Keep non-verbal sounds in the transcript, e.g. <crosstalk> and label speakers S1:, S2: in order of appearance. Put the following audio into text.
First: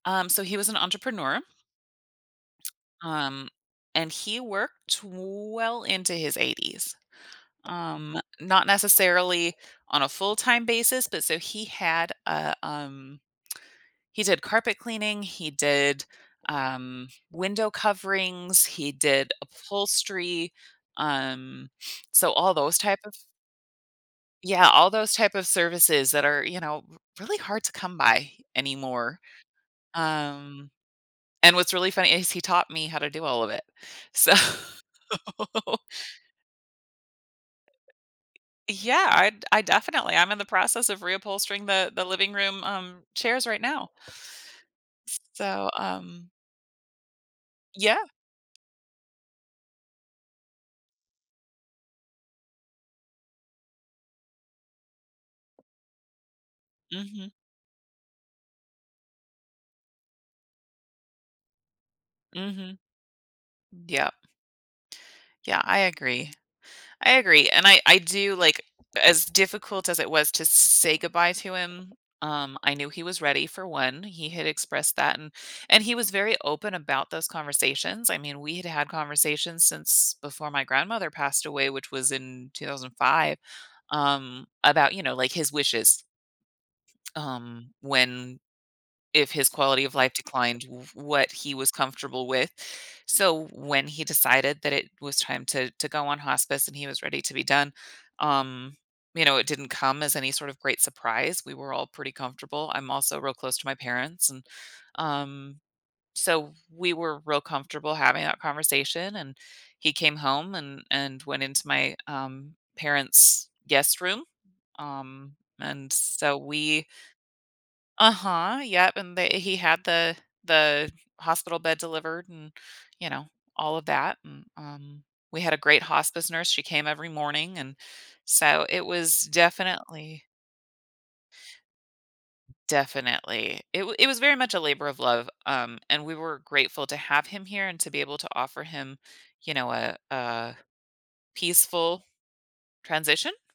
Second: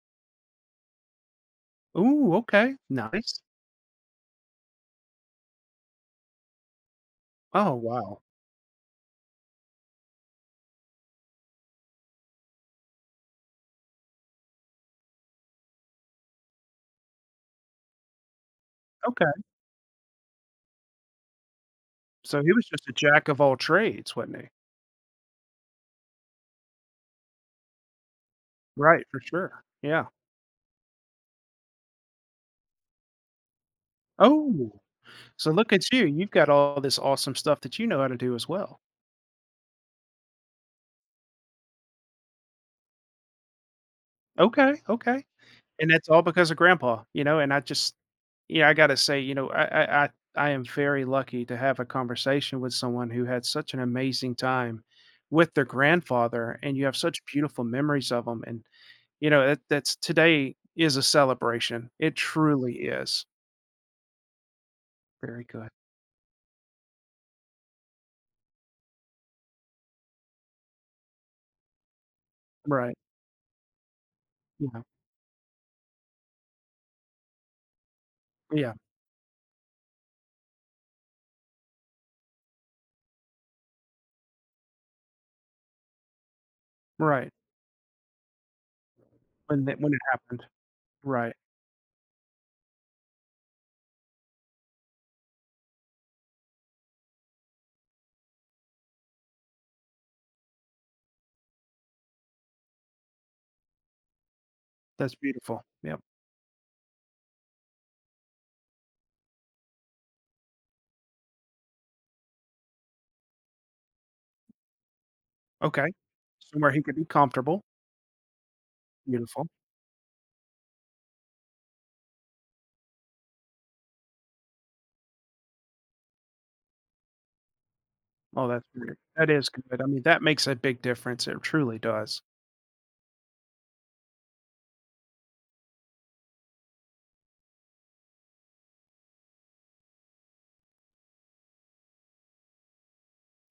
S1: Um, so he was an entrepreneur
S2: Ooh, okay, nice.
S1: um, and he worked well into his 80s.
S2: Oh,
S1: Um,
S2: wow.
S1: not necessarily on a full-time basis, but so he had, uh, um he's a carpet cleaning, he did, um, window coverings, he did
S2: Okay.
S1: upholstery, um, so
S2: So he
S1: all
S2: was
S1: those
S2: just a
S1: type of
S2: jack-of-all-trades, wasn't he?
S1: Yeah, all those type of services that are, you know, r really hard to come by
S2: Right,
S1: anymore.
S2: for sure. Yeah.
S1: Um, and what's really funny is he taught me how to do all of it. So
S2: Oh. So look
S1: <laughs>
S2: at you, you've got all this awesome stuff that you know how to do as well.
S1: Yeah, I'd I definitely I'm in the process of reupholstering the the living room, um, chairs right now.
S2: Okay,
S1: S
S2: okay.
S1: so,
S2: And that's all
S1: um
S2: because of grandpa, you know, and I just
S1: Yeah.
S2: yeah, I gotta say, you know, I I I I am very lucky to have a conversation with someone who had such an amazing time with their grandfather, and you have such
S1: Mhm.
S2: beautiful memories of him, and, you know, that that's today is a celebration, it truly
S1: Mhm.
S2: is.
S1: Yep.
S2: Very
S1: Yeah,
S2: good.
S1: I agree. I agree, and I I do, like as difficult as it was to say goodbye to him, um, I knew
S2: Right.
S1: he was ready for 1, he had
S2: Yeah.
S1: expressed that, and and he was very open about those conversations. I mean, we'd
S2: Yeah.
S1: had conversations since before my grandmother passed away, which was in 2005, um, about, you know, like, his wishes
S2: Right.
S1: um, when if his
S2: When tha
S1: quality
S2: when
S1: of
S2: it
S1: life
S2: happened.
S1: declined, w what
S2: Right.
S1: he was comfortable with. So when he decided that it was time to to go on hospice and he was ready to be done, um, you know, it didn't come as any sort of great surprise, we were all pretty comfortable. I'm also real close to my parents, and,
S2: That's
S1: um
S2: beautiful, yep.
S1: so we were real comfortable having that conversation, and he came home and and went into my, um, parents' guest room, um,
S2: Okay.
S1: and so
S2: Somewhere he
S1: we
S2: could be comfortable.
S1: Uh-huh, yep, and they
S2: Beautiful.
S1: he had the the hospital bed delivered and, you know, all of that, m um, we had a great hospice nurse. She came every morning, and
S2: Oh,
S1: so
S2: that's
S1: it
S2: great.
S1: was
S2: That is good, I mean, that
S1: definitely
S2: makes a big difference, it truly does.
S1: Definitely. It wa it was very much a labor of love, um, and we were grateful to have him here and to be able to offer him, you know, a a peaceful transition?